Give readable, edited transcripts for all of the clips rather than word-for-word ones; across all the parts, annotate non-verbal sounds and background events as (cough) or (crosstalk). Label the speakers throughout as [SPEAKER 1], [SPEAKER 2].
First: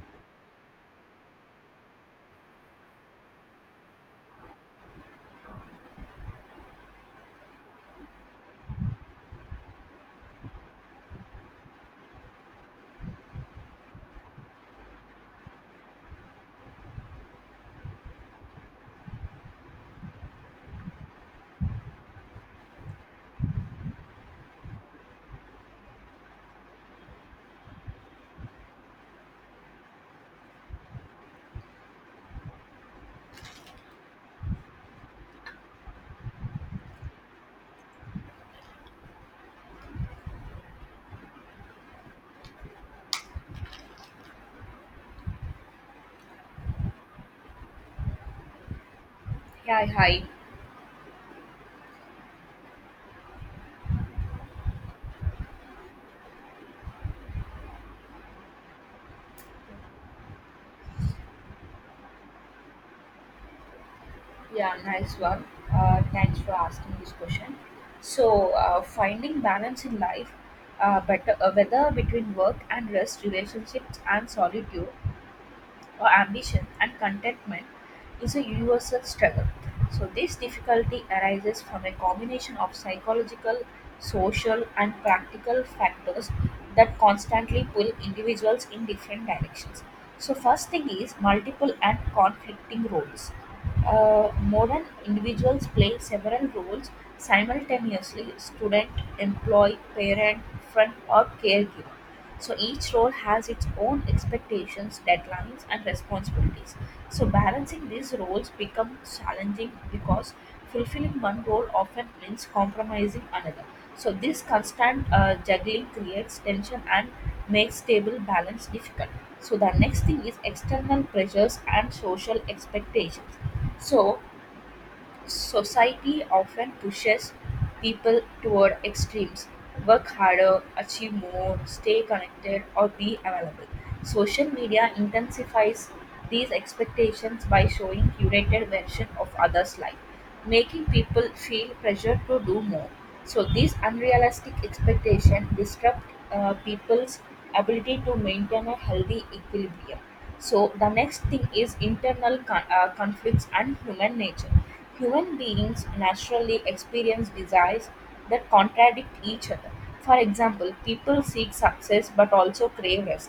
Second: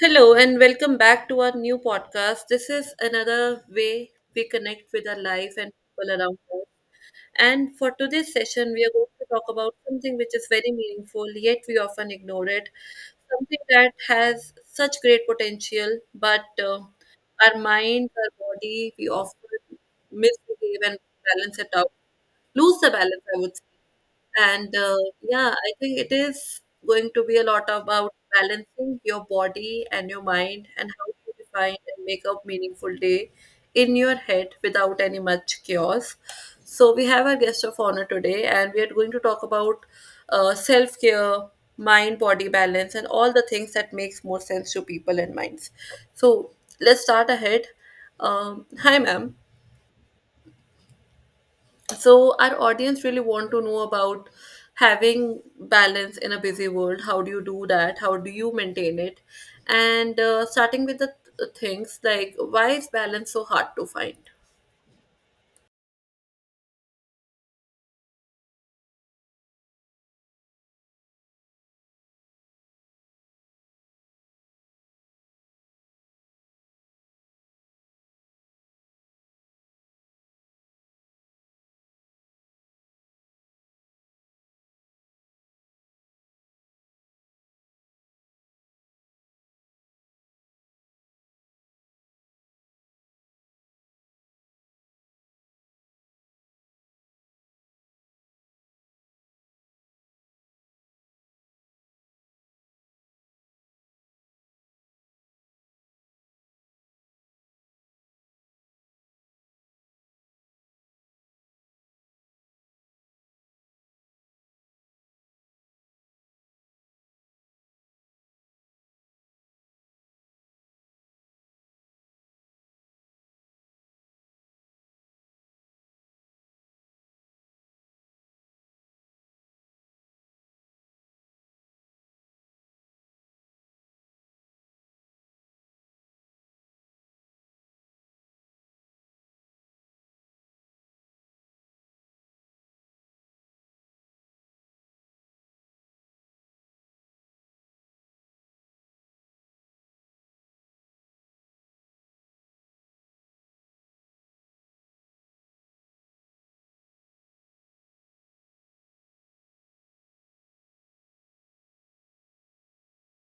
[SPEAKER 1] Hello, and welcome back to our new podcast. This is another way we connect with our life and people around us. And for today's session, we are going to talk about something which is very meaningful, yet we often ignore it. Something that has such great potential, but our mind, our body, we often misbehave and balance it out, lose the balance, I would say. I think it is going to be a lot about balancing your body and your mind and how to define and make a meaningful day in your head without any much chaos. So, we have our guest of honor today, and we are going to talk about self care, mind body balance, and all the things that makes more sense to people and minds. So, let's start ahead. Hi, ma'am,
[SPEAKER 2] Yeah, hi.
[SPEAKER 1] so our audience really want to know about having balance in a busy world. How do you do that? How do you maintain it? And starting with the things like, why is balance so hard to find?
[SPEAKER 2] Yeah, nice one. Thanks for asking this question. So, finding balance in life, better whether between work and rest, relationships and solitude, or ambition and contentment, is a universal struggle. So, this difficulty arises from a combination of psychological, social, and practical factors that constantly pull individuals in different directions. So, first thing is multiple and conflicting roles. Modern individuals play several roles simultaneously: student, employee, parent, friend, or caregiver. So each role has its own expectations, deadlines, and responsibilities. So balancing these roles becomes challenging because fulfilling one role often means compromising another. So this constant juggling creates tension and makes stable balance difficult. So the next thing is external pressures and social expectations. So society often pushes people toward extremes: work harder, achieve more, stay connected, or be available. Social media intensifies these expectations by showing curated version of others' life, making people feel pressure to do more. So these unrealistic expectations disrupt people's ability to maintain a healthy equilibrium. So the next thing is internal conflicts and human nature. Human beings naturally experience desires that contradict each other. For example, people seek success but also crave rest.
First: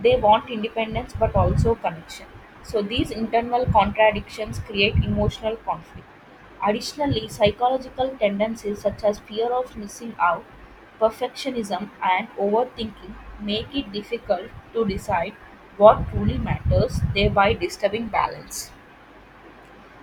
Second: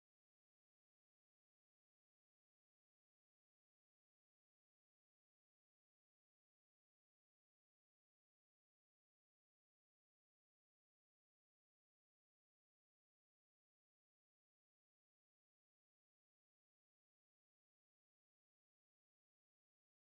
[SPEAKER 2] They want independence but also connection. So, these internal contradictions create emotional conflict. Additionally, psychological tendencies such as fear of missing out, perfectionism, and overthinking make it difficult to decide what truly matters, thereby disturbing balance.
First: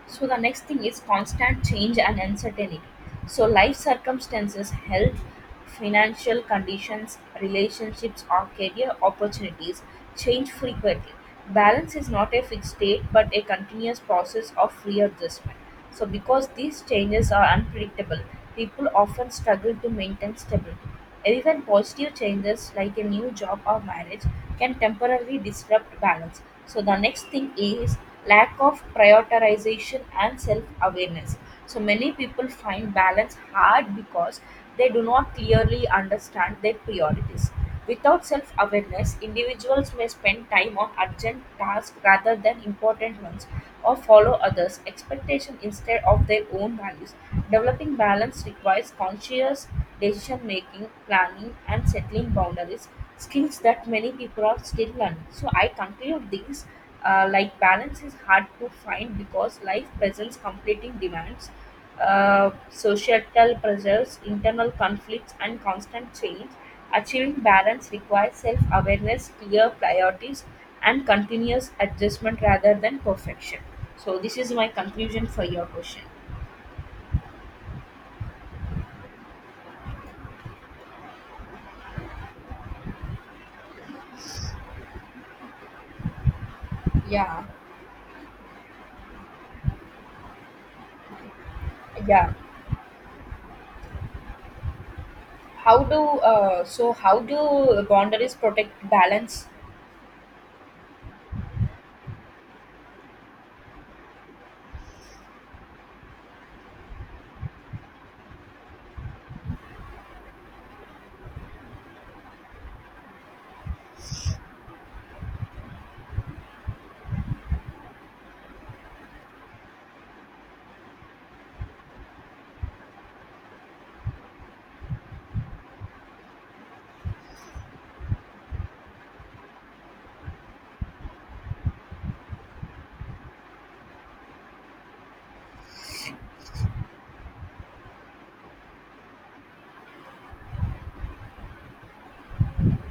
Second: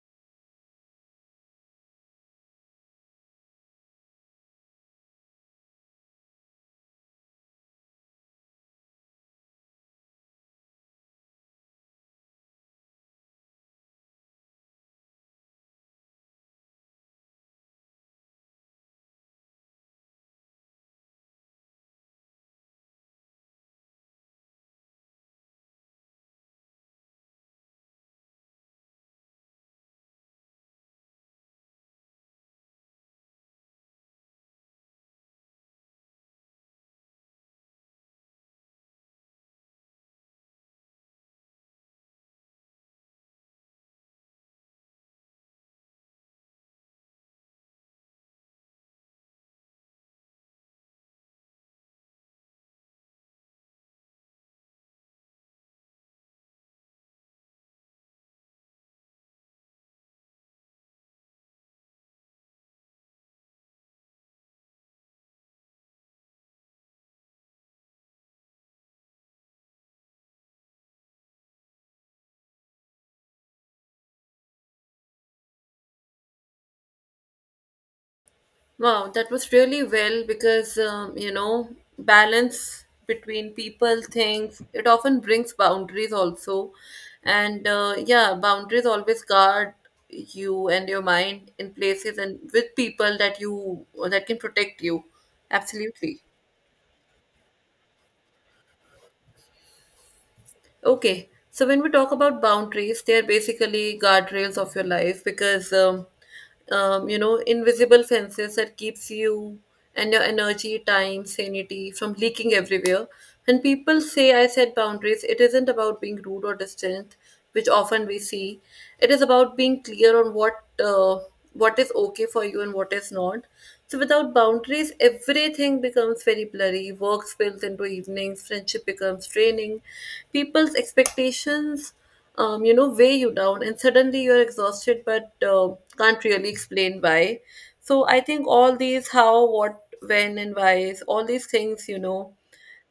[SPEAKER 2] So the next thing is constant change and uncertainty. So life circumstances, health, financial conditions, relationships or career opportunities change frequently. Balance is not a fixed state but a continuous process of readjustment. So, because these changes are unpredictable, people often struggle to maintain stability. Even positive changes like a new job or marriage can temporarily disrupt balance. So, the next thing is lack of prioritization and self awareness. So, many people find balance hard because they do not clearly understand their priorities. Without self awareness, individuals may spend time on urgent tasks rather than important ones or follow others' expectations instead of their own values. Developing balance requires conscious decision making, planning, and settling boundaries, skills that many people are still learning. So, I conclude these like balance is hard to find because life presents competing demands, societal pressures, internal conflicts, and constant change. Achieving balance requires self-awareness, clear priorities, and continuous adjustment rather than perfection. So this is my conclusion for your question.
[SPEAKER 1] Wow, that was really well because, you know, balance between people, things, it often brings boundaries also.
[SPEAKER 2] Yeah,
[SPEAKER 1] And yeah, boundaries always guard you and your mind in places
[SPEAKER 2] yeah.
[SPEAKER 1] and with people that you that can protect you.
[SPEAKER 2] How do
[SPEAKER 1] Absolutely.
[SPEAKER 2] How do boundaries protect balance?
[SPEAKER 1] Okay, so when we talk about boundaries, they are basically guardrails of your life, because you know, invisible fences that keeps you and your energy, time, sanity from leaking everywhere. When people say I set boundaries, it isn't about being rude or distant, which often we see. It is about being clear on what, uh, what is okay for you and what is not. So without boundaries everything becomes very blurry. Work spills into evenings, friendship becomes draining, people's expectations, you know, weigh you down, and suddenly you're exhausted, but can't really explain why. So I think all these how, what, when, and whys, all these things, you know,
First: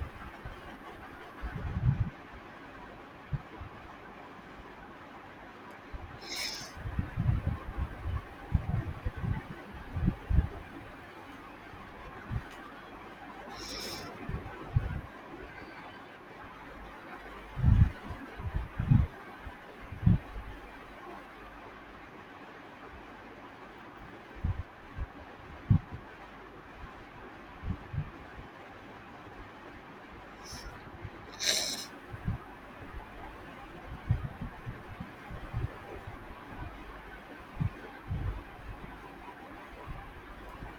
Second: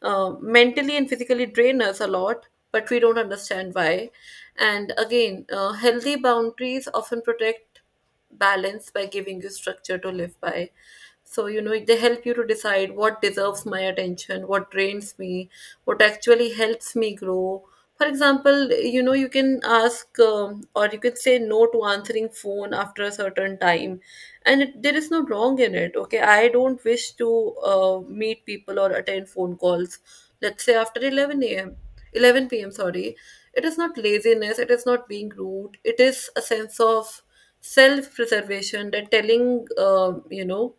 [SPEAKER 1] mentally and physically drain us a lot, but we don't understand why. And again, healthy boundaries often protect balance by giving you structure to live by. So, you know, they help you to decide what deserves my attention, what drains me, what actually helps me grow. For example, you know, you can ask or you can say no to answering phone after a certain time, and it, there is no wrong in it. Okay, I don't wish to meet people or attend phone calls, let's say after 11 a.m., 11 p.m., sorry. It is not laziness, it is not being rude, it is a sense of self preservation, that telling you know,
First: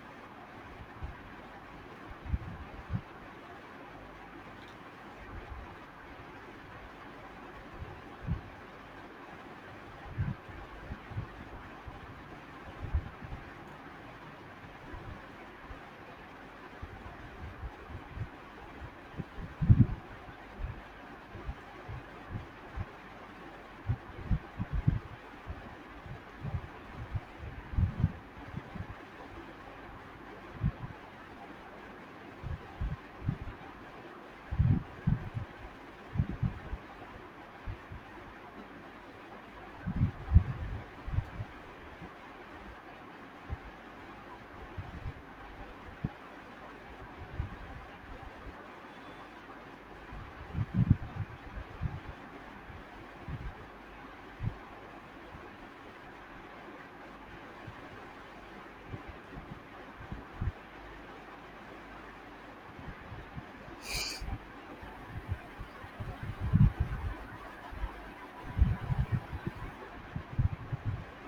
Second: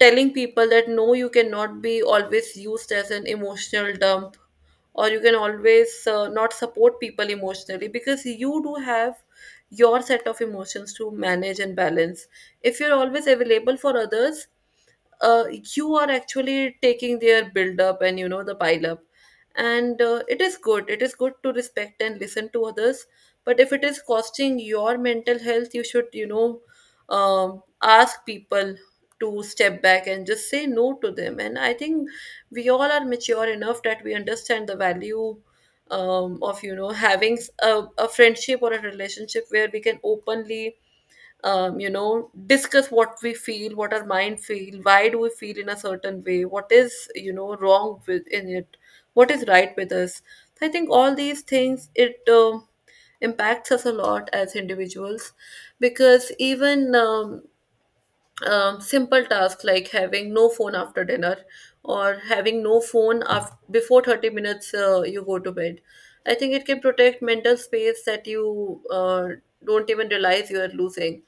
[SPEAKER 1] telling people that no, you cannot be always used as an emotional dump, or you can always not support people emotionally, because you do have your set of emotions to manage and balance. If you're always available for others, uh, you are actually taking their build up and, you know, the pile up. And it is good, it is good to respect and listen to others, but if it is costing your mental health, you should, you know, ask people to step back and just say no to them. And I think we all are mature enough that we understand the value, of you know, having a friendship or a relationship where we can openly, you know, discuss what we feel, what our mind feel, why do we feel in a certain way, what is, you know, wrong with in it, what is right with us. So I think all these things, it impacts us a lot as individuals, because even simple tasks like having no phone after dinner, or having no phone after, before 30 minutes you go to bed, I think it can protect mental space that you don't even realize you are losing.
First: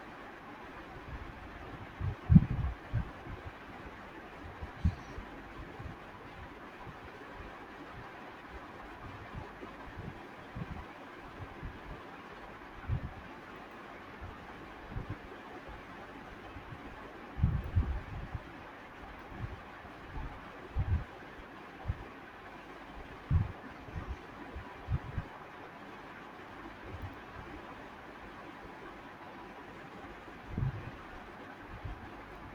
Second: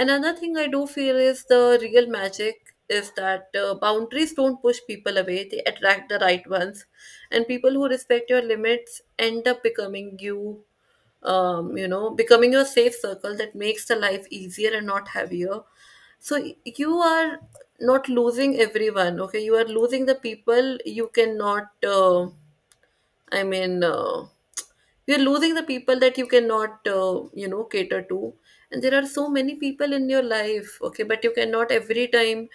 [SPEAKER 1] Another thing I do feel is the real magic is that boundaries don't push people away, they attract the right ones. And people who respect your limits end up becoming you, you know, becoming your safe circle that makes the life easier and not heavier. So you are not losing everyone, okay? You are losing the people you cannot. I mean, uh, you're losing the people that you cannot, you know, cater to. And there are so many people in your life, okay, but you cannot every time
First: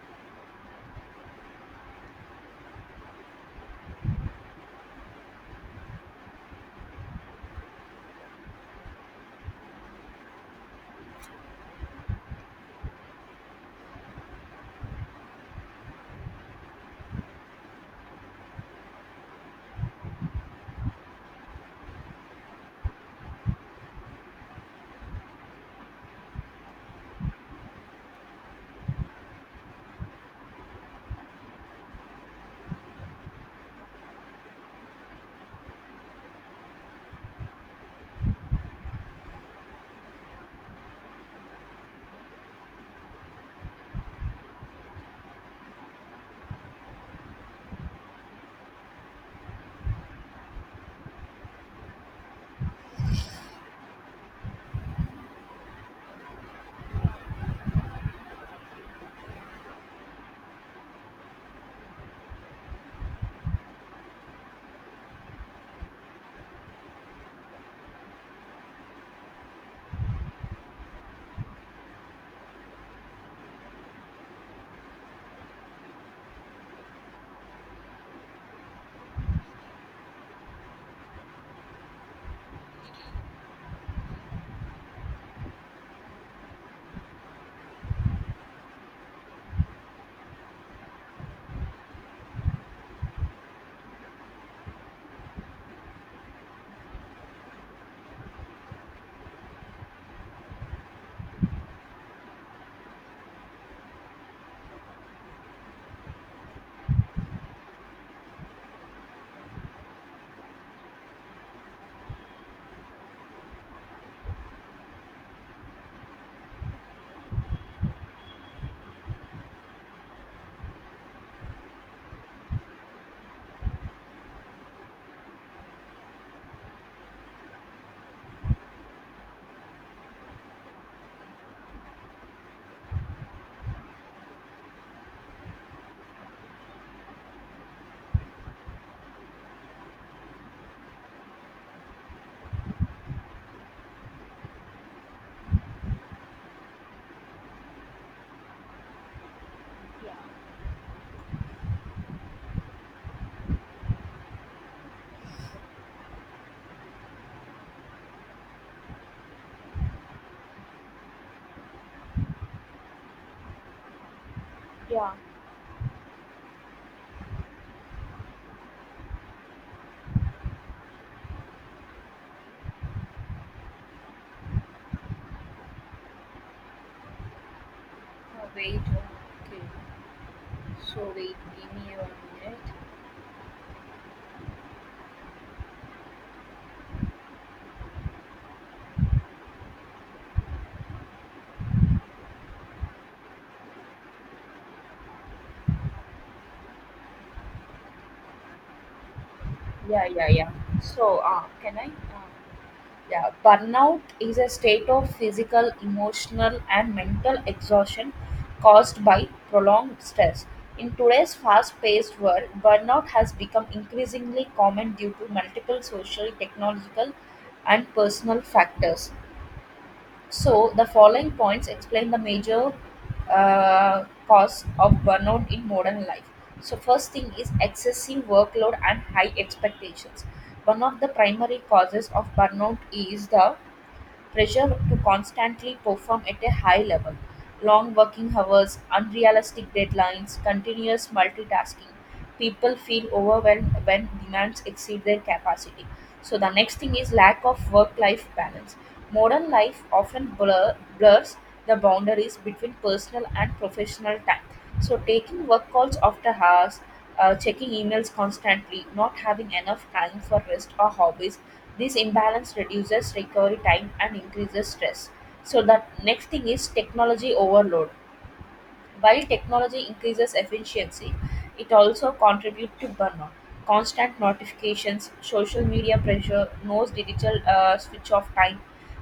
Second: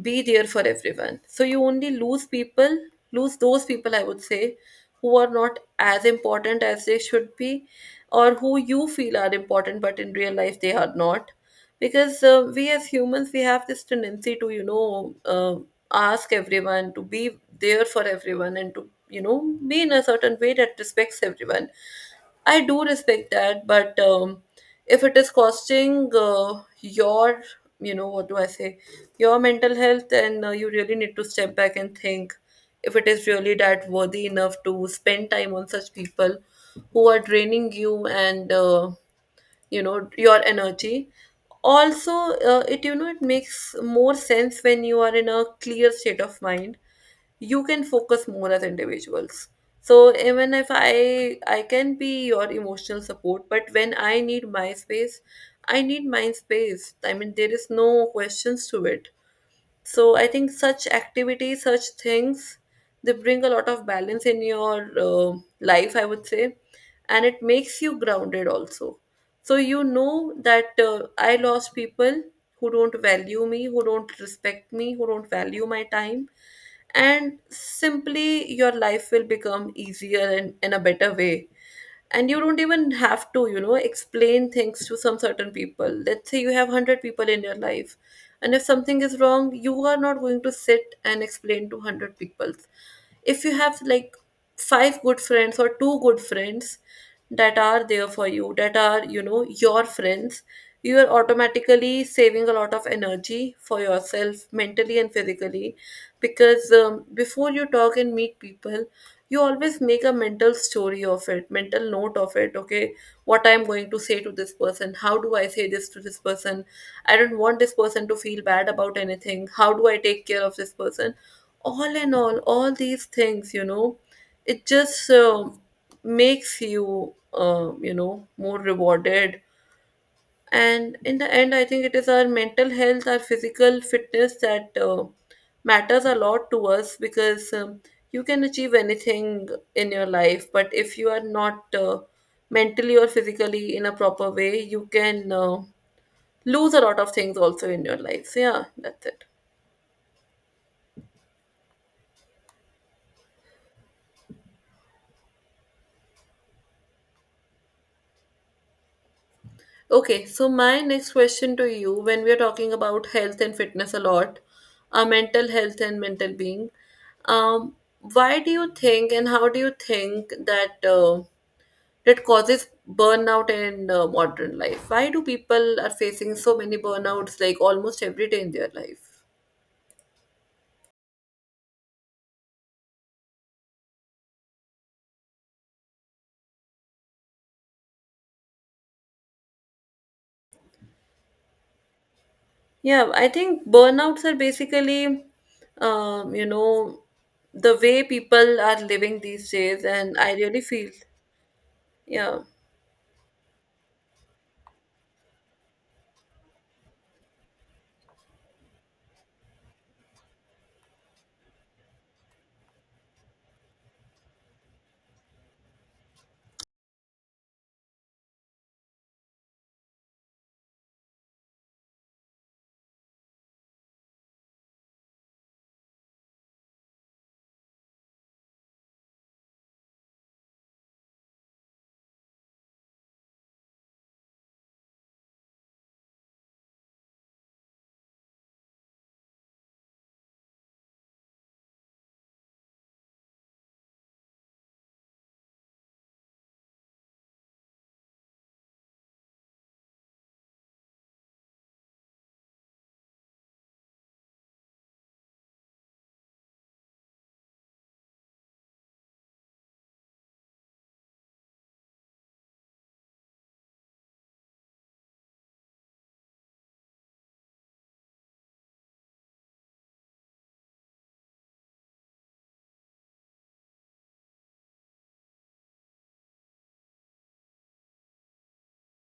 [SPEAKER 1] be there for everyone. So you only lose people, lose those people, I would say, who are not as important as they should be, or who you feel are important, but in real life they are not, because we as humans, we have this tendency to, you know, ask everyone to be there for everyone, and to, you know, be in a certain way that respects everyone. I do respect that, but if it is costing your, you know, what do I say, your mental health, then you really need to step back and think if it is really that worthy enough to spend time on such people who are draining you and you know, your energy also. It, you know, it makes more sense when you are in a clear state of mind, you can focus more as individuals. So even if I can be your emotional support, but when I need my space, I need my space, I mean, there is no questions to it. So I think such activities, such things, they bring a lot of balance in your life, I would say, and it makes you grounded also. So you know that, I lost people who don't value me, who don't respect me, who don't value my time, and simply your life will become easier and in a better way. And you don't even have to, you know, explain things to some certain people. Let's say you have 100 people in your life, and if something is wrong, you are not going to sit and explain to 100 people. If you have like five good friends or two good friends that are there for you, that are, you know, your friends, you are automatically saving a lot of energy for yourself mentally and physically, because before you talk and meet people, you always make a mental story of it, mental note of it. Okay, what I'm going to say to this person, how do I say this to this person, I don't want this person to feel bad about anything, how do I take care of this person. All in all, all these things, you know, it just makes you, you know, more rewarded. And in the end, I think it is our mental health, our physical fitness that matters a lot to us, because you can achieve anything in your life, but if you are not mentally or physically in a proper way, you can lose a lot of things also in your life. So, yeah, that's it.
[SPEAKER 2] Yeah,
[SPEAKER 1] Okay, so my next question to you, when we are talking about health and fitness a lot,
[SPEAKER 2] yeah.
[SPEAKER 1] mental health and mental being, why do you think and how do you think that that causes burnout in modern life? Why do people are facing so many burnouts like almost every day in their
[SPEAKER 2] Wait,
[SPEAKER 1] life?
[SPEAKER 2] okay. So wait, give me a minute.
[SPEAKER 1] Yeah, I think burnouts are basically, you know, the way people are living these days,
[SPEAKER 2] Yeah,
[SPEAKER 1] and
[SPEAKER 2] yeah,
[SPEAKER 1] I
[SPEAKER 2] yeah.
[SPEAKER 1] really feel,
[SPEAKER 2] So can I? Uh,
[SPEAKER 1] yeah.
[SPEAKER 2] Yeah, burnout is a state of physical, emotional, and mental exhaustion caused by prolonged stress. In today's fast paced world, burnout has become increasingly common due to multiple social, technological, and personal factors. So, the following points explain the major cause of burnout in modern life. So, first thing is excessive workload and high expectations. One of the primary causes of burnout is the pressure to constantly perform at a high level: long working hours, unrealistic deadlines, continuous multitasking. People feel overwhelmed when demands exceed their capacity. So the next thing is lack of work-life balance. Modern life often blurs the boundaries between personal and professional time. So taking work calls after hours, checking emails constantly, not having enough time for rest or hobbies. This imbalance reduces recovery time and increases stress. So, that next thing is technology overload. While technology increases efficiency, it also contributes to burnout. Constant notifications, social media pressure, no digital switch off time,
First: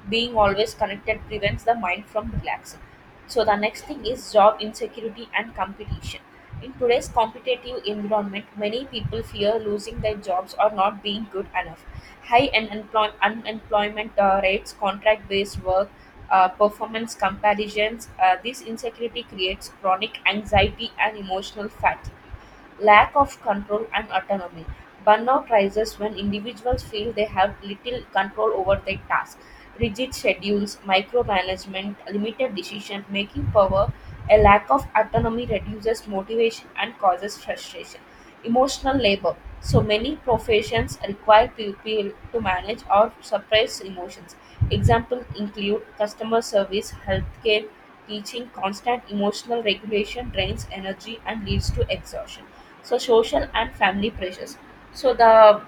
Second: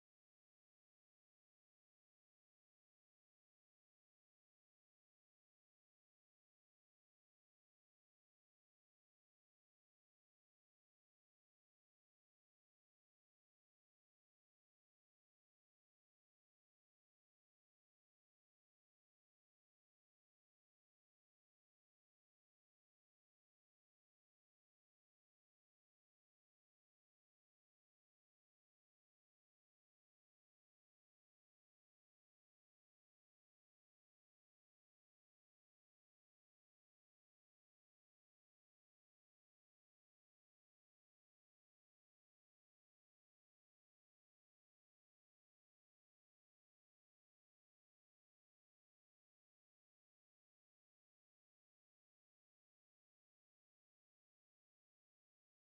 [SPEAKER 2] being always connected prevents the mind from relaxing. So the next thing is job insecurity and competition. In today's competitive environment, many people fear losing their jobs or not being good enough. High unemployment rates, contract based work, performance comparisons. This insecurity creates chronic anxiety and emotional fatigue. Lack of control and autonomy. Burnout rises when individuals feel they have little control over their tasks. Rigid schedules, micromanagement, limited decision making power, a lack of autonomy reduces motivation and causes frustration. Emotional labor. So many professions require people to manage or suppress emotions. Examples include customer service, healthcare, teaching. Constant emotional regulation drains energy and leads to exhaustion. So social and family pressures. So the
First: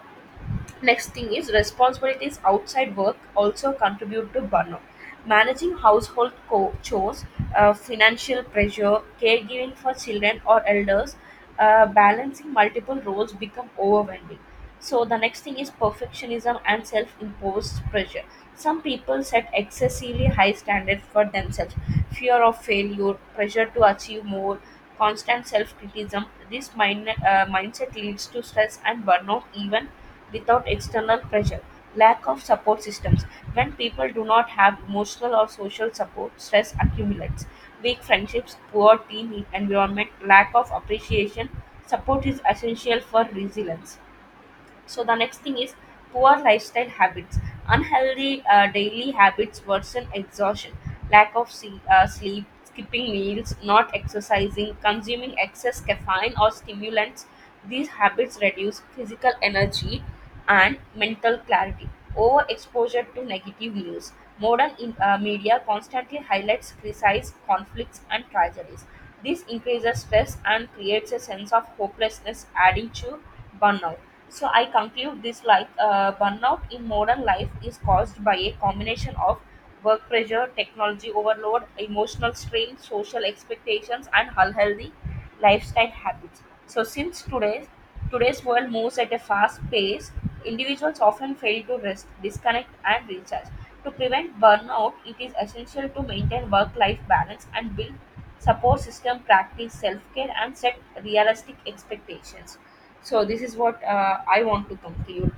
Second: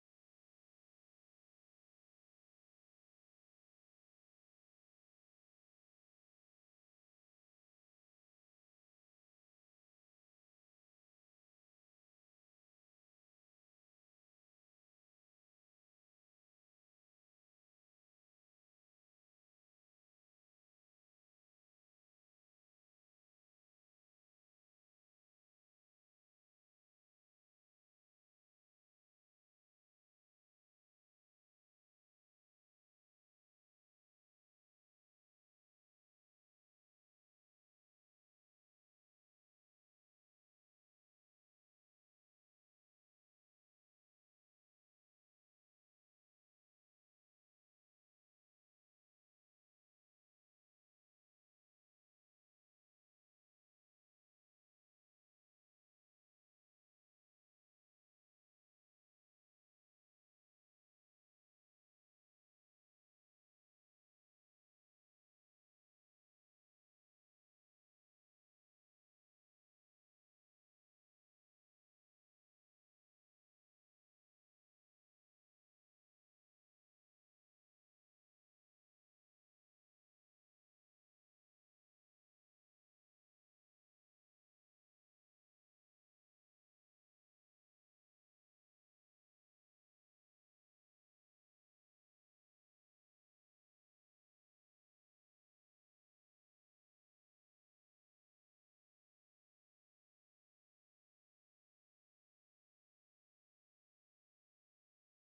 [SPEAKER 2] next thing is responsibilities outside work also contribute to burnout. Managing household chores, financial pressure, caregiving for children or elders, balancing multiple roles become overwhelming. So the next thing is perfectionism and self-imposed pressure. Some people set excessively high standards for themselves, fear of failure, pressure to achieve more, constant self criticism. This mindset leads to stress and burnout even without external pressure. Lack of support systems. When people do not have emotional or social support, stress accumulates. Weak friendships, poor team environment, lack of appreciation. Support is essential for resilience. So the next thing is poor lifestyle habits. Unhealthy daily habits worsen exhaustion: lack of sleep, skipping meals, not exercising, consuming excess caffeine or stimulants. These habits reduce physical energy and mental clarity. Overexposure to negative news. Modern media constantly highlights criticizes conflicts and tragedies. This increases stress and creates a sense of hopelessness, adding to burnout. So I conclude this like burnout in modern life is caused by a combination of work pressure, technology overload, emotional strain, social expectations, and unhealthy lifestyle habits. So since today's world moves at a fast pace, individuals often fail to rest, disconnect, and recharge. To prevent burnout, it is essential to maintain work-life balance and build support system, practice self-care, and set realistic expectations. So this is what I want to conclude.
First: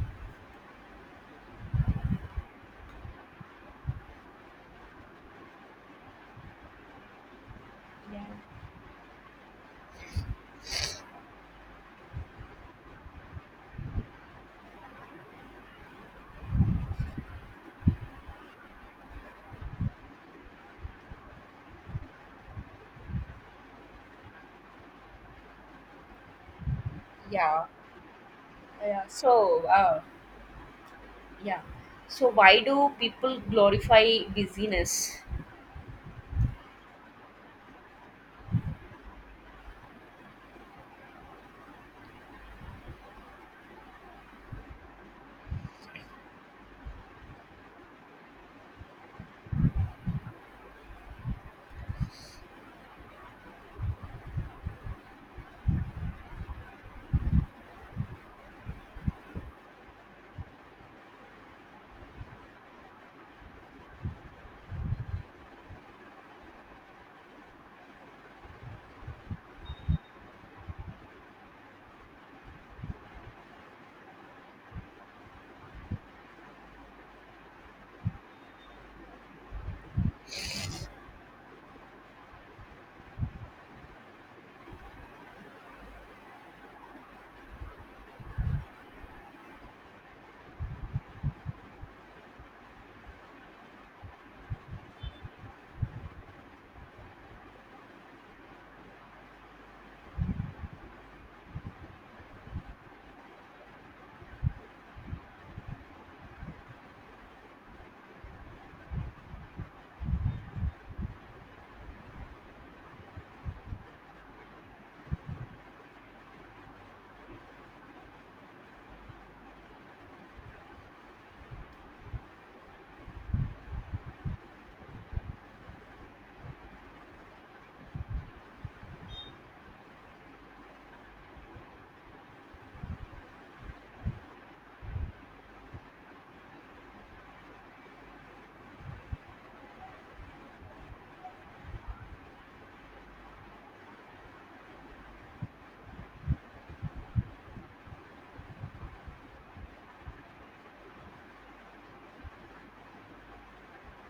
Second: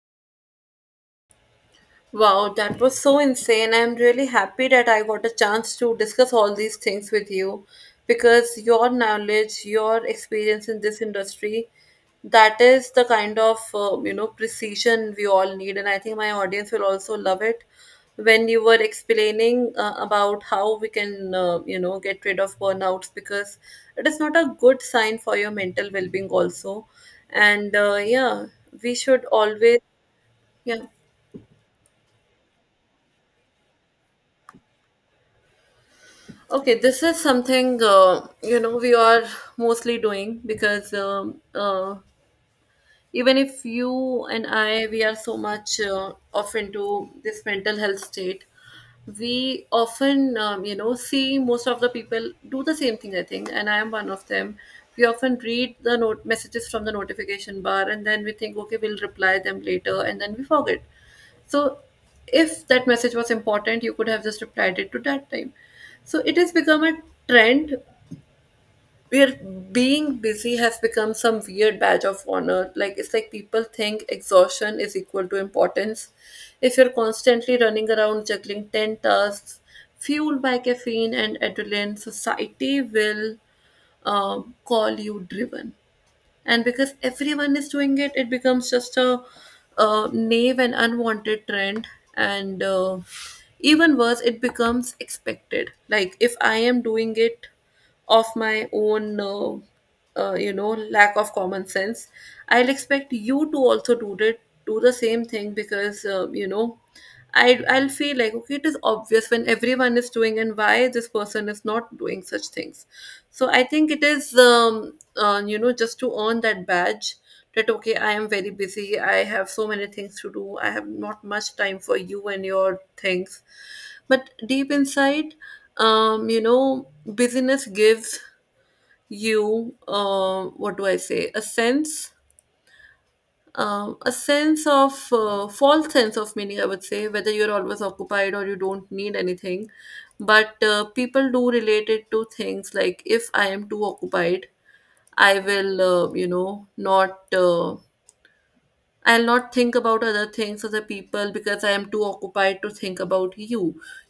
[SPEAKER 1] Wow, that was so insane. I'm really happy that I got a chance to discuss all these things with you,
[SPEAKER 2] Yeah.
[SPEAKER 1] because your knowledge, your experience in this industry, that is the kind of you know, precision we all need, and I think my audience will also love it. When you were explaining about how we can you know, get rid of burnouts, because it is not a good sign for your mental well-being also,
[SPEAKER 2] Yeah.
[SPEAKER 1] and yeah, we
[SPEAKER 2] Yeah.
[SPEAKER 1] should
[SPEAKER 2] So
[SPEAKER 1] always yeah.
[SPEAKER 2] yeah. so why do people glorify busyness?
[SPEAKER 1] Okay, this is something, you know, we are mostly doing because even if you and I we are so much off into this mental health state, we often you know, see most of the people do the same thing. I think, and I am one of them. We often read the note messages from the notification bar, and then we think, okay, we'll reply them later, and then we forget. So if that message was important, you could have just replied it to that time. So it has become a trend where being busy has become some weird badge of honor. Like, it's like people think exhaustion is equal to importance. If you're constantly running around juggling 10 tasks, fueled by caffeine and adrenaline, society will call you driven, and because everyone is doing it, it becomes just a naive and unwanted trend. And even worse, it becomes expected. Like if I am doing it of my own uh, you know lack of common sense, I'll expect you to also do it, do the same thing, because I'll feel like, okay, it is obvious when everyone is doing, and why this person is not doing such things. So I think it is just to earn that badge, that okay, I am very busy. I have so many things to do. I have not much time for you and your things. But deep inside, busyness gives you, what do I say? A sense, a sense of, false sense of meaning, I would say, whether you're always occupied or you don't need anything. But people do relate it to things. Like if I am too occupied, I will, not, I'll not think about other things, other people, because I am too occupied to think about you.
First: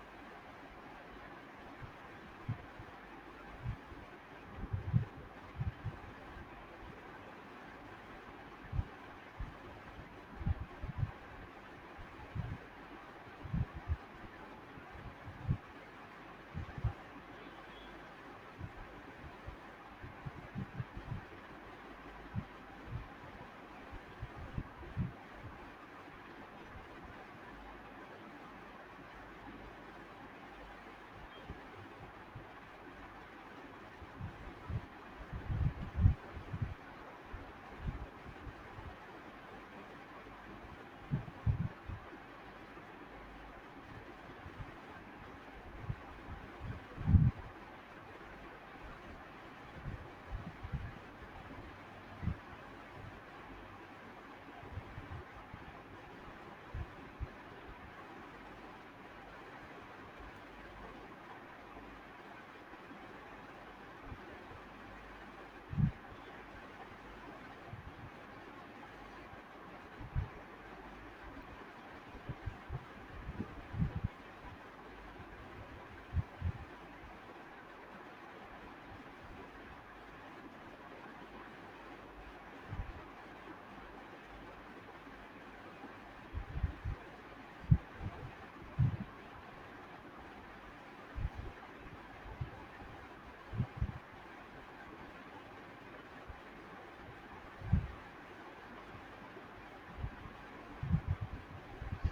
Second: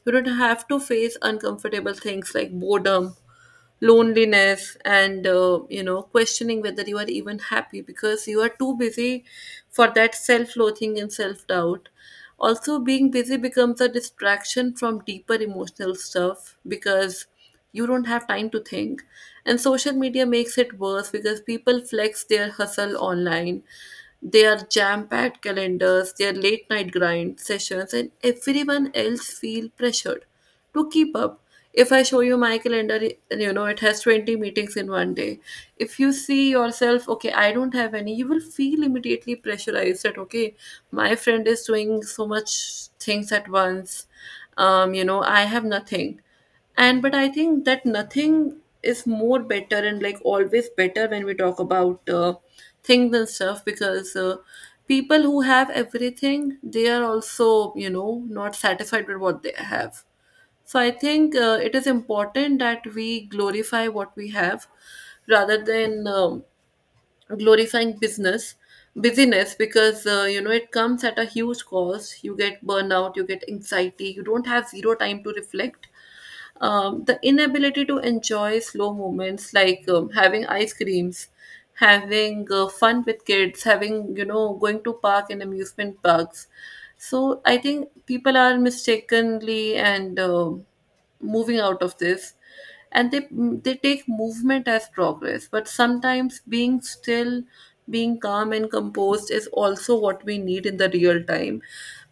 [SPEAKER 1] You don't have to face uncomfortable things like boredom, loneliness, and questioning whether you are even happy because you are too busy for that self-loathing and self-doubt. Also, being busy becomes a distraction from deeper emotional stuff because you don't have time to think. And social media makes it worse because people flex their hustle online. They are jam-packed calendars, their late night grind sessions, and everyone else feel pressured to keep up. If I show you my calendar, it has 20 meetings in one day. If you see yourself, okay, I don't have any, you will feel immediately pressurized that, okay, my friend is doing so much things at once. I have nothing, and but I think that nothing is more better and like always better when we talk about, things and stuff, because people who have everything, they are also, you know, not satisfied with what they have. So I think it is important that we glorify what we have rather than glorifying business, busyness, because it comes at a huge cost. You get burnout, you get anxiety, you don't have zero time to reflect, the inability to enjoy slow moments, like having ice creams, having fun with kids, having, you know, going to park and amusement parks. So I think people are mistakenly and moving out of this, and they take movement as progress, but sometimes being still, being calm and composed, is also what we need in the real time.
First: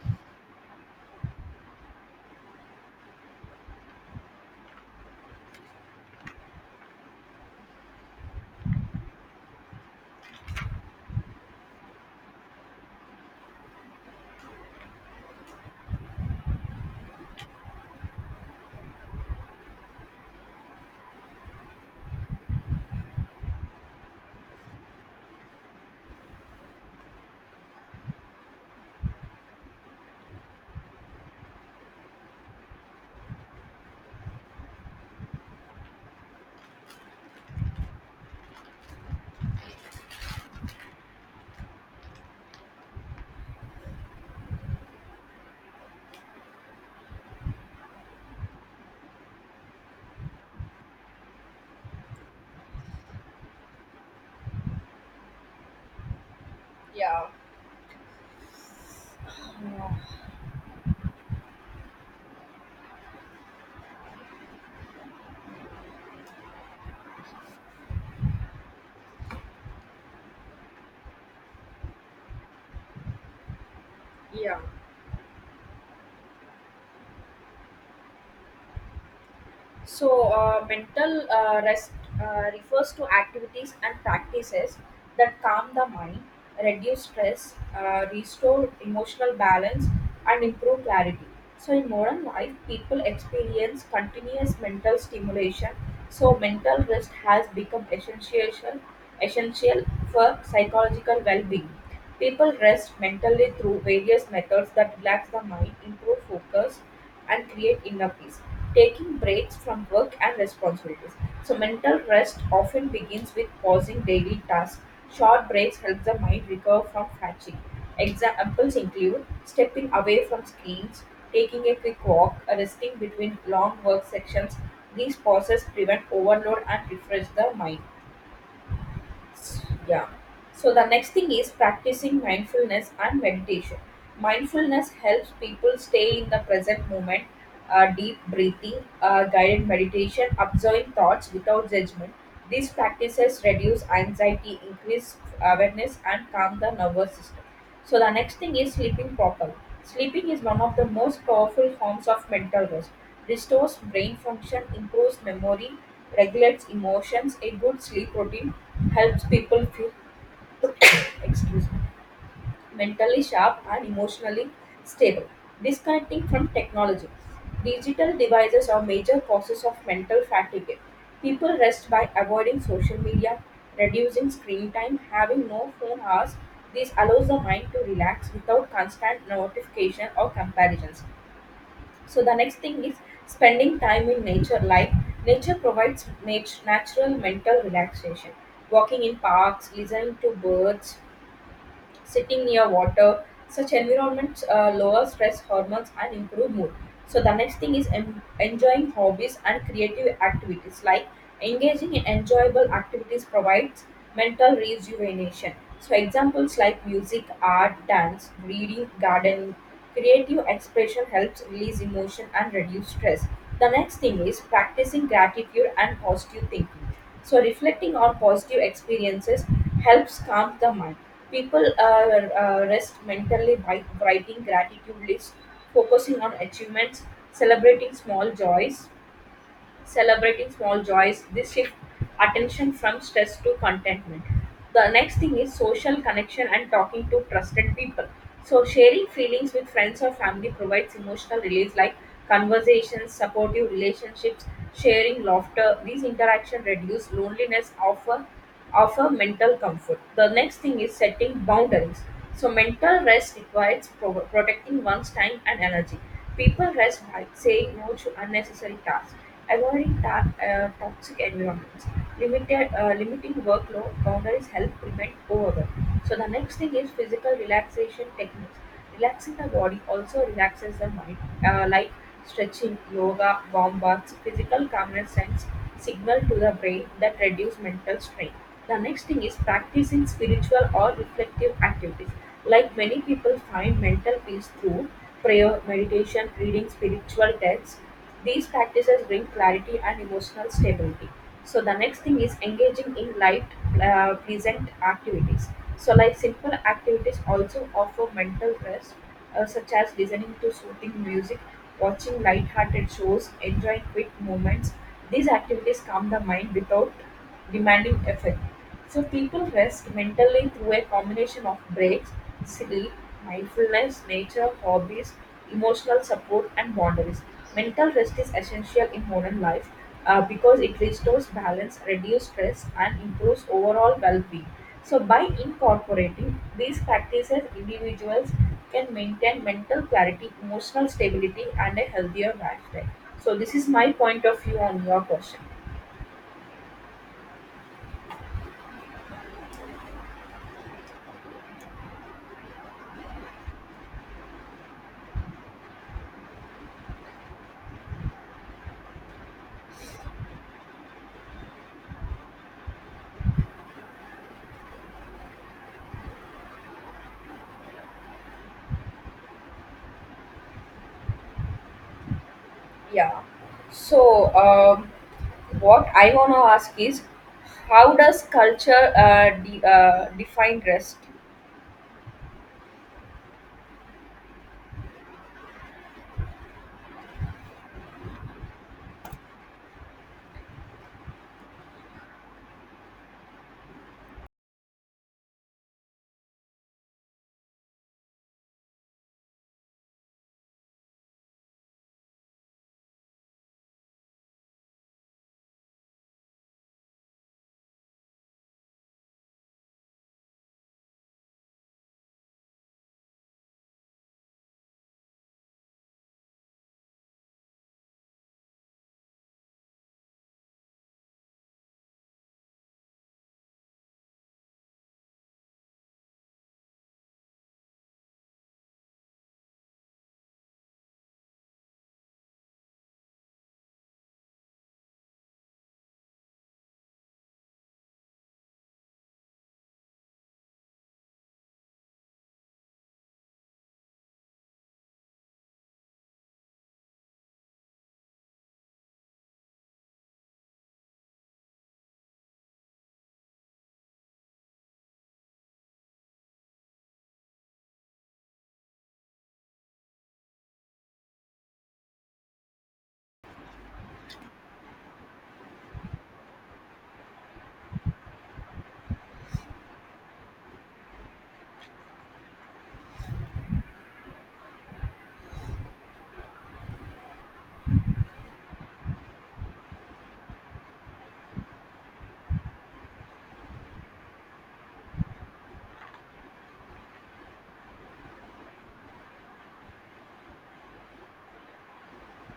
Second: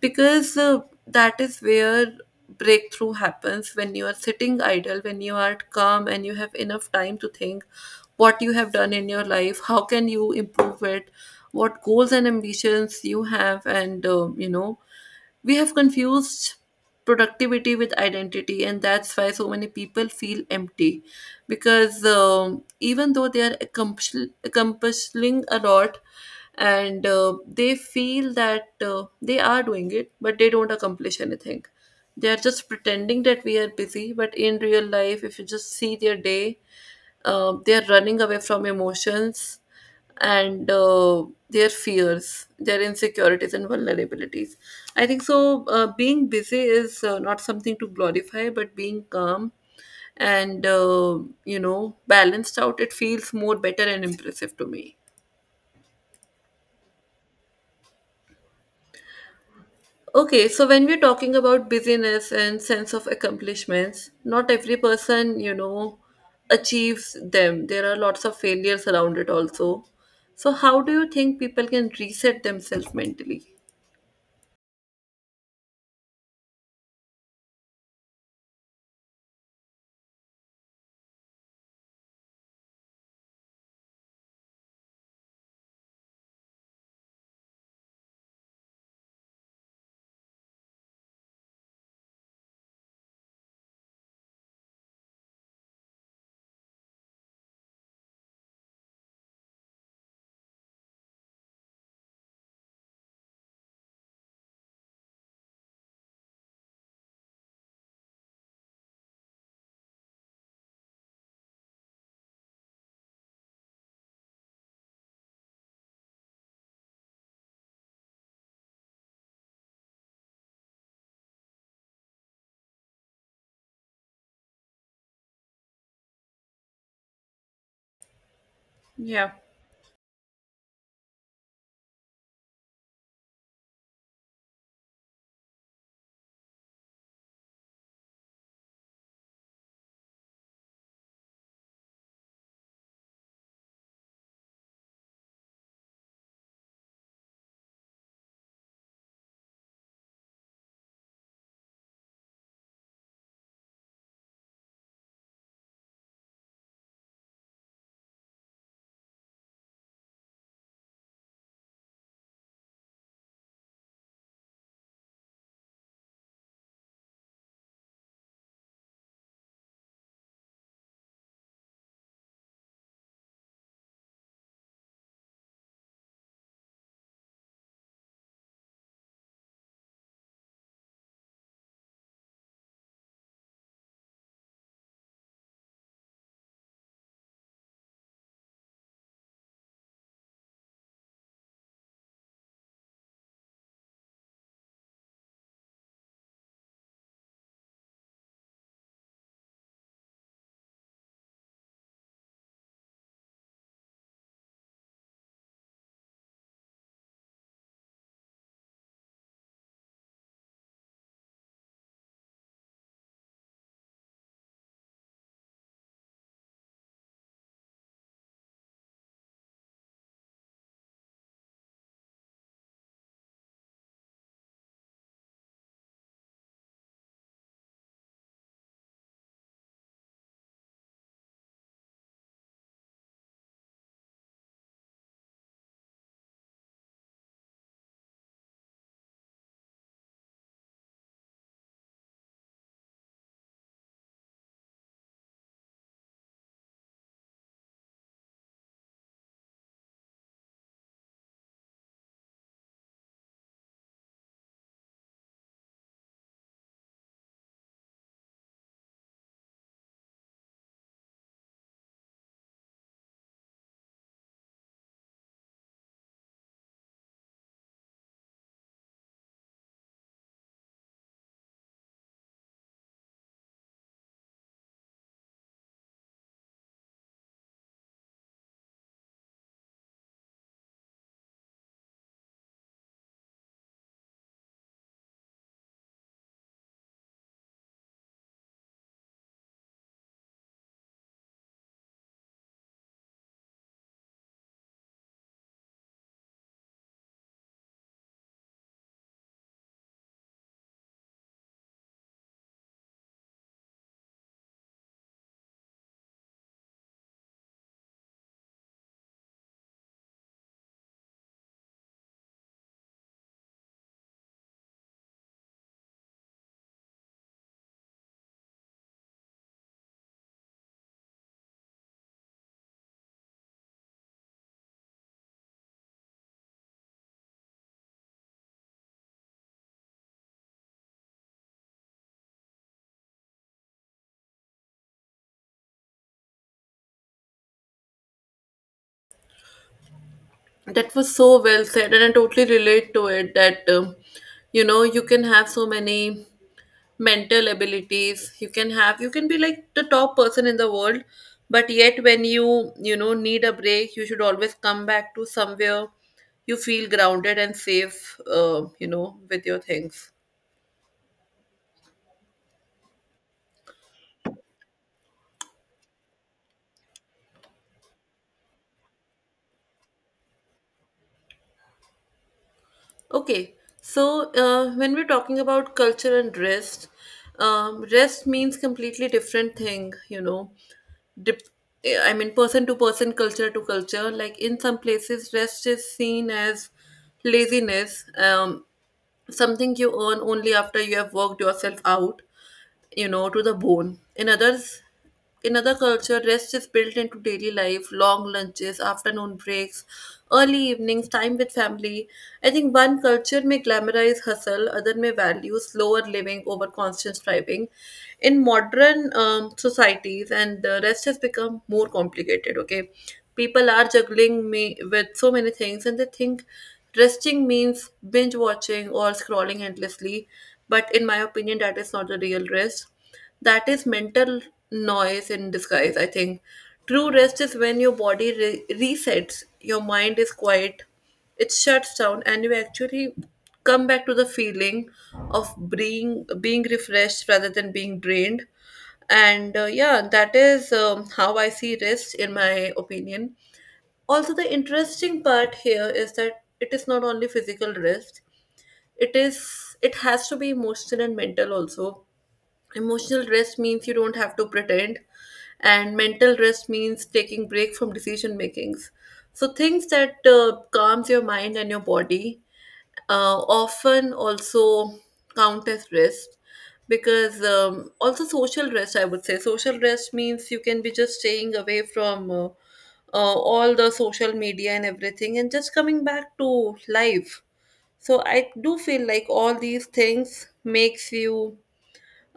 [SPEAKER 1] Because that is where breakthrough happens, when you are sitting idle, when you are calm and you have enough time to think what you have done in your life, how can you improve it, what goals and ambitions you have. And we have confused productivity with identity, and that's why so many people feel empty. Because even though they are accomplishing a lot, and they feel that they are doing it, but they don't accomplish anything. They are just pretending that we are busy, but in real life, if you just see their day, they're running away from emotions and their fears, their insecurities, and vulnerabilities. I think so. Being busy is not something to glorify, but being calm and, balanced out, it feels more better and impressive to me.
[SPEAKER 2] Yeah. Yeah.
[SPEAKER 1] Okay, so when we're talking about busyness and sense of accomplishments, not every person, you know, achieves them. There are lots of failures around it also. So how do you think people can reset themselves mentally?
[SPEAKER 2] Yeah. So, mental rest refers to activities and practices that calm the mind, reduce stress, restore emotional balance, and improve clarity. So, in modern life, people experience continuous mental stimulation. So, mental rest has become essential for psychological well being. People rest mentally through various methods that relax the mind, improve focus and create inner peace. Taking breaks from work and responsibilities. So, mental rest often begins with pausing daily tasks. Short breaks help the mind recover from fatigue. Examples include stepping away from screens, taking a quick walk, resting between long work sections. These pauses prevent overload and refresh the mind.
[SPEAKER 1] Yeah.
[SPEAKER 2] Yeah. So the next thing is practicing mindfulness and meditation. Mindfulness helps people stay in the present moment, deep breathing, guided meditation, observing thoughts without judgment. These practices reduce anxiety, increase awareness, and calm the nervous system. So the next thing is sleeping proper. Sleeping is one of the most powerful forms of mental rest. Restores brain function, improves memory, regulates emotions. A good sleep routine helps people feel (coughs) excuse me, mentally sharp and emotionally stable. Disconnecting from technology. Digital devices are major causes of mental fatigue. People rest by avoiding social media, reducing screen time, having no phone hours. This allows the mind to relax without constant notification or comparisons. So the next thing is spending time in nature. Like nature provides natural mental relaxation. Walking in parks, listening to birds, sitting near water. Such environments lower stress hormones and improve mood. So the next thing is enjoying hobbies and creative activities. Like engaging in enjoyable activities provides mental rejuvenation. So examples like music, art, dance, reading, gardening, creative expression helps release emotion and reduce stress. The next thing is practicing gratitude and positive thinking. So reflecting on positive experiences helps calm the mind. People rest mentally by writing gratitude lists, focusing on achievements, celebrating small joys celebrating small joys. This shift attention from stress to contentment. The next thing is social connection and talking to trusted people. So, sharing feelings with friends or family provides emotional release like conversations, supportive relationships, sharing laughter. These interactions reduce loneliness, offer mental comfort. The next thing is setting boundaries. So, mental rest requires protecting one's time and energy. People rest by saying no to unnecessary tasks. Avoiding toxic environments, limited limiting workload boundaries help prevent overwork. So the next thing is physical relaxation techniques. Relaxing the body also relaxes the mind, like stretching, yoga, warm baths. Physical calmness sends signal to the brain that reduce mental strain. The next thing is practicing spiritual or reflective activities. Like many people find mental peace through prayer, meditation, reading spiritual texts. These practices bring clarity and emotional stability. So the next thing is engaging in light, pleasant activities. So like simple activities also offer mental rest, such as listening to soothing music, watching light-hearted shows, enjoying quick moments. These activities calm the mind without demanding effect. So people rest mentally through a combination of breaks, sleep, mindfulness, nature, hobbies, emotional support, and boundaries. Mental rest is essential in modern life because it restores balance, reduces stress, and improves overall well-being. So by incorporating these practices, individuals can maintain mental clarity, emotional stability, and a healthier lifestyle. So this is my point of view on your question.
[SPEAKER 1] That was so well said, and I totally relate to it that you can have so many mental abilities, you can have, you can be like the top person in the world, but yet when you know, need a break, you should always come back to somewhere you feel grounded and safe, with your things.
[SPEAKER 2] Yeah. So, what I want to ask is, how does culture define rest?
[SPEAKER 1] Okay, so when we're talking about culture and rest, rest means completely different thing, you know, dip- I mean, person to person, culture to culture. Like in some places, rest is seen as laziness. Something you earn only after you have worked yourself out, you know, to the bone. In others, in other culture, rest is built into daily life: long lunches, afternoon breaks, early evenings, time with family. I think one culture may glamorize hustle, other may value slower living over constant striving. In modern societies, and the rest has become more complicated. Okay, people are juggling me with so many things, and they think resting means binge watching or scrolling endlessly. But in my opinion, that is not the real rest. That is mental noise in disguise, I think. True rest is when your body resets, your mind is quiet, it shuts down, and you actually come back to the feeling of being refreshed rather than being drained. And yeah, that is how I see rest in my opinion. Also, the interesting part here is that it is not only physical rest, it is, it has to be emotional and mental also. Emotional rest means you don't have to pretend, and mental rest means taking break from decision makings. So things that calms your mind and your body, often also count as rest. Because also social rest, I would say social rest means you can be just staying away from, all the social media and everything and just coming back to life. So I do feel like all these things makes you,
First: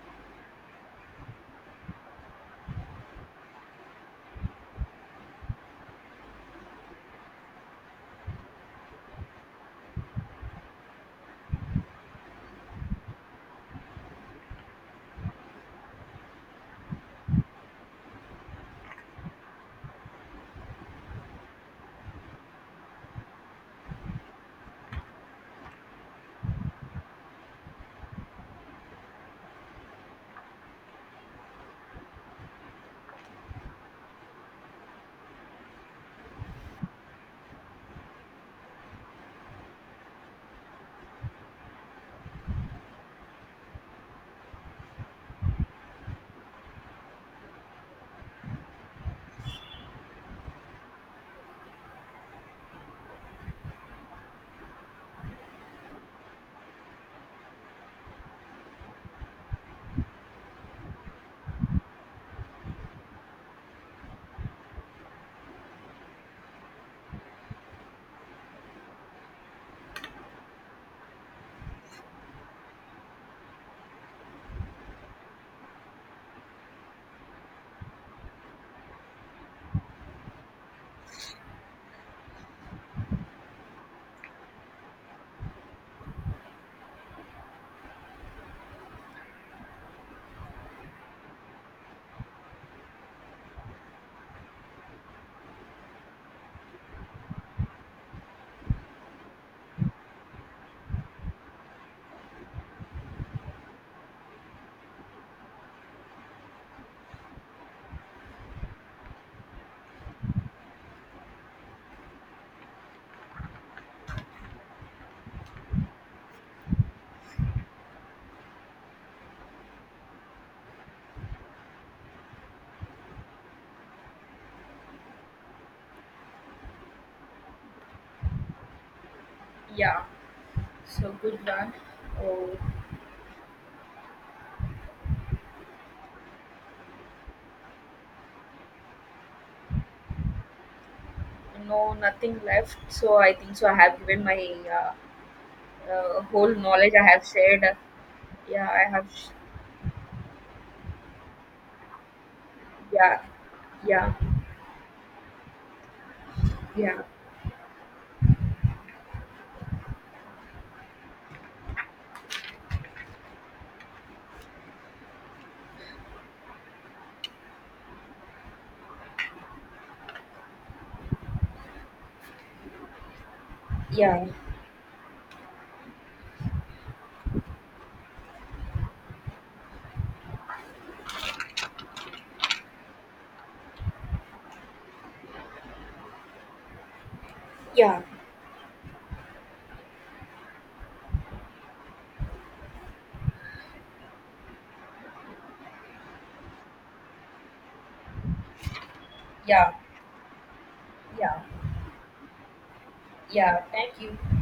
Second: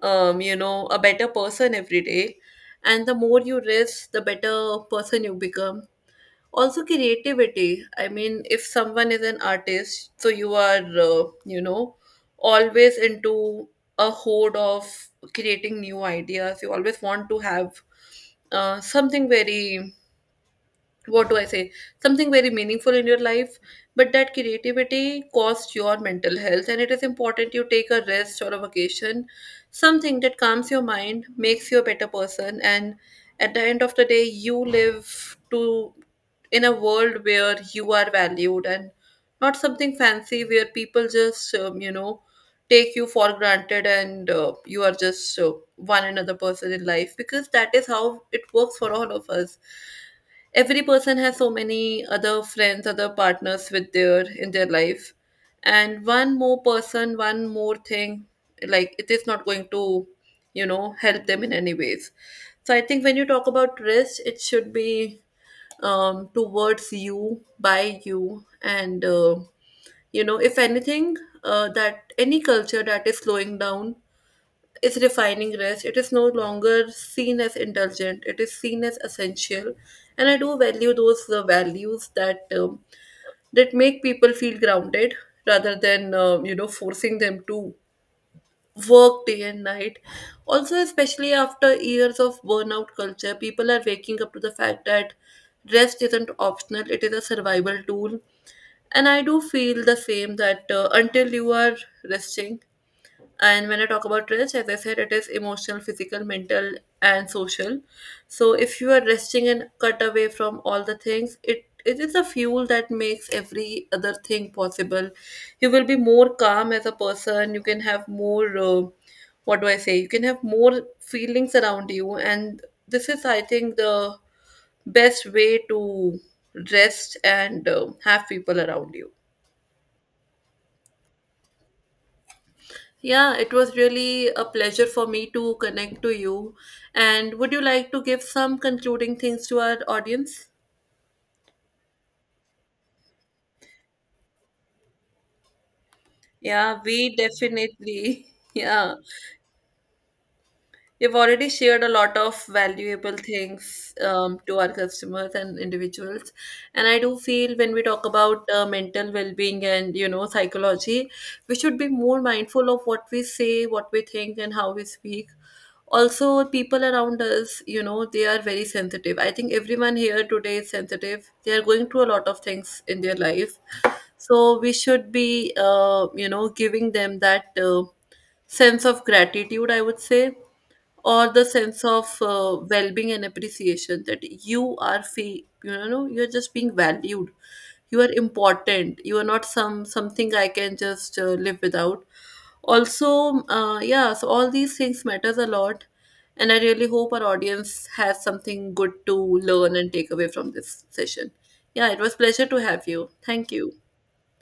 [SPEAKER 1] you know a better person every day. And the more you risk, the better person you become. Also creativity, I mean, if someone is an artist, so you are, always into a horde of creating new ideas. You always want to have something very, what do I say, something very meaningful in your life. But that creativity costs your mental health, and it is important you take a rest or a vacation, something that calms your mind, makes you a better person, and at the end of the day, you live to, in a world where you are valued, and not something fancy where people just, take you for granted, and you are just, one another person in life, because that is how it works for all of us. Every person has so many other friends, other partners with their, in their life, and one more person, one more thing, like, it is not going to, you know, help them in any ways. So I think when you talk about risk, it should be towards you, by you, and if anything, that any culture that is slowing down is refining rest. It is no longer seen as indulgent, it is seen as essential. And I do value those values that that make people feel grounded rather than, forcing them to work day and night. Also, especially after years of burnout culture, people are waking up to the fact that rest isn't optional, it is a survival tool. And I do feel the same that until you are resting, and when I talk about rest, as I said, it is emotional, physical, mental, and social. So if you are resting and cut away from all the things, it is a fuel that makes every other thing possible. You will be more calm as a person. You can have more. What do I say? You can have more feelings around you, and this is, I think, the best way to rest and have people around you.
[SPEAKER 2] Yeah, so good one. Oh,
[SPEAKER 1] Yeah, it was really a pleasure for me to connect to you. And would you like to give some concluding things to our audience?
[SPEAKER 2] no, nothing left. So I think so. I have given my whole
[SPEAKER 1] Yeah,
[SPEAKER 2] knowledge. I
[SPEAKER 1] we
[SPEAKER 2] have shared.
[SPEAKER 1] definitely. (laughs)
[SPEAKER 2] Yeah, I
[SPEAKER 1] Yeah.
[SPEAKER 2] have. Sh-
[SPEAKER 1] You've already shared a lot of valuable
[SPEAKER 2] yeah,
[SPEAKER 1] things
[SPEAKER 2] yeah,
[SPEAKER 1] to our customers and individuals. And I
[SPEAKER 2] yeah,
[SPEAKER 1] do feel when we talk about mental well-being and, you know, psychology, we should be more mindful of what we say, what we think, and how we speak. Also, people around us, you know, they are very sensitive. I think everyone here today is sensitive. They are going through a lot of things in their life.
[SPEAKER 2] yeah,
[SPEAKER 1] So we should be, you know, giving them that sense of gratitude, I would say, or the sense of well-being and appreciation that you are, fee you know you're just being valued, you
[SPEAKER 2] yeah,
[SPEAKER 1] are important, you are not some, something I can just live without. Also yeah, so all these things matters a lot, and I really hope our audience has something good to
[SPEAKER 2] yeah,
[SPEAKER 1] learn and take away from this session.
[SPEAKER 2] yeah,
[SPEAKER 1] Yeah, it was pleasure to have you. Thank
[SPEAKER 2] yeah.
[SPEAKER 1] you.
[SPEAKER 2] Thank you.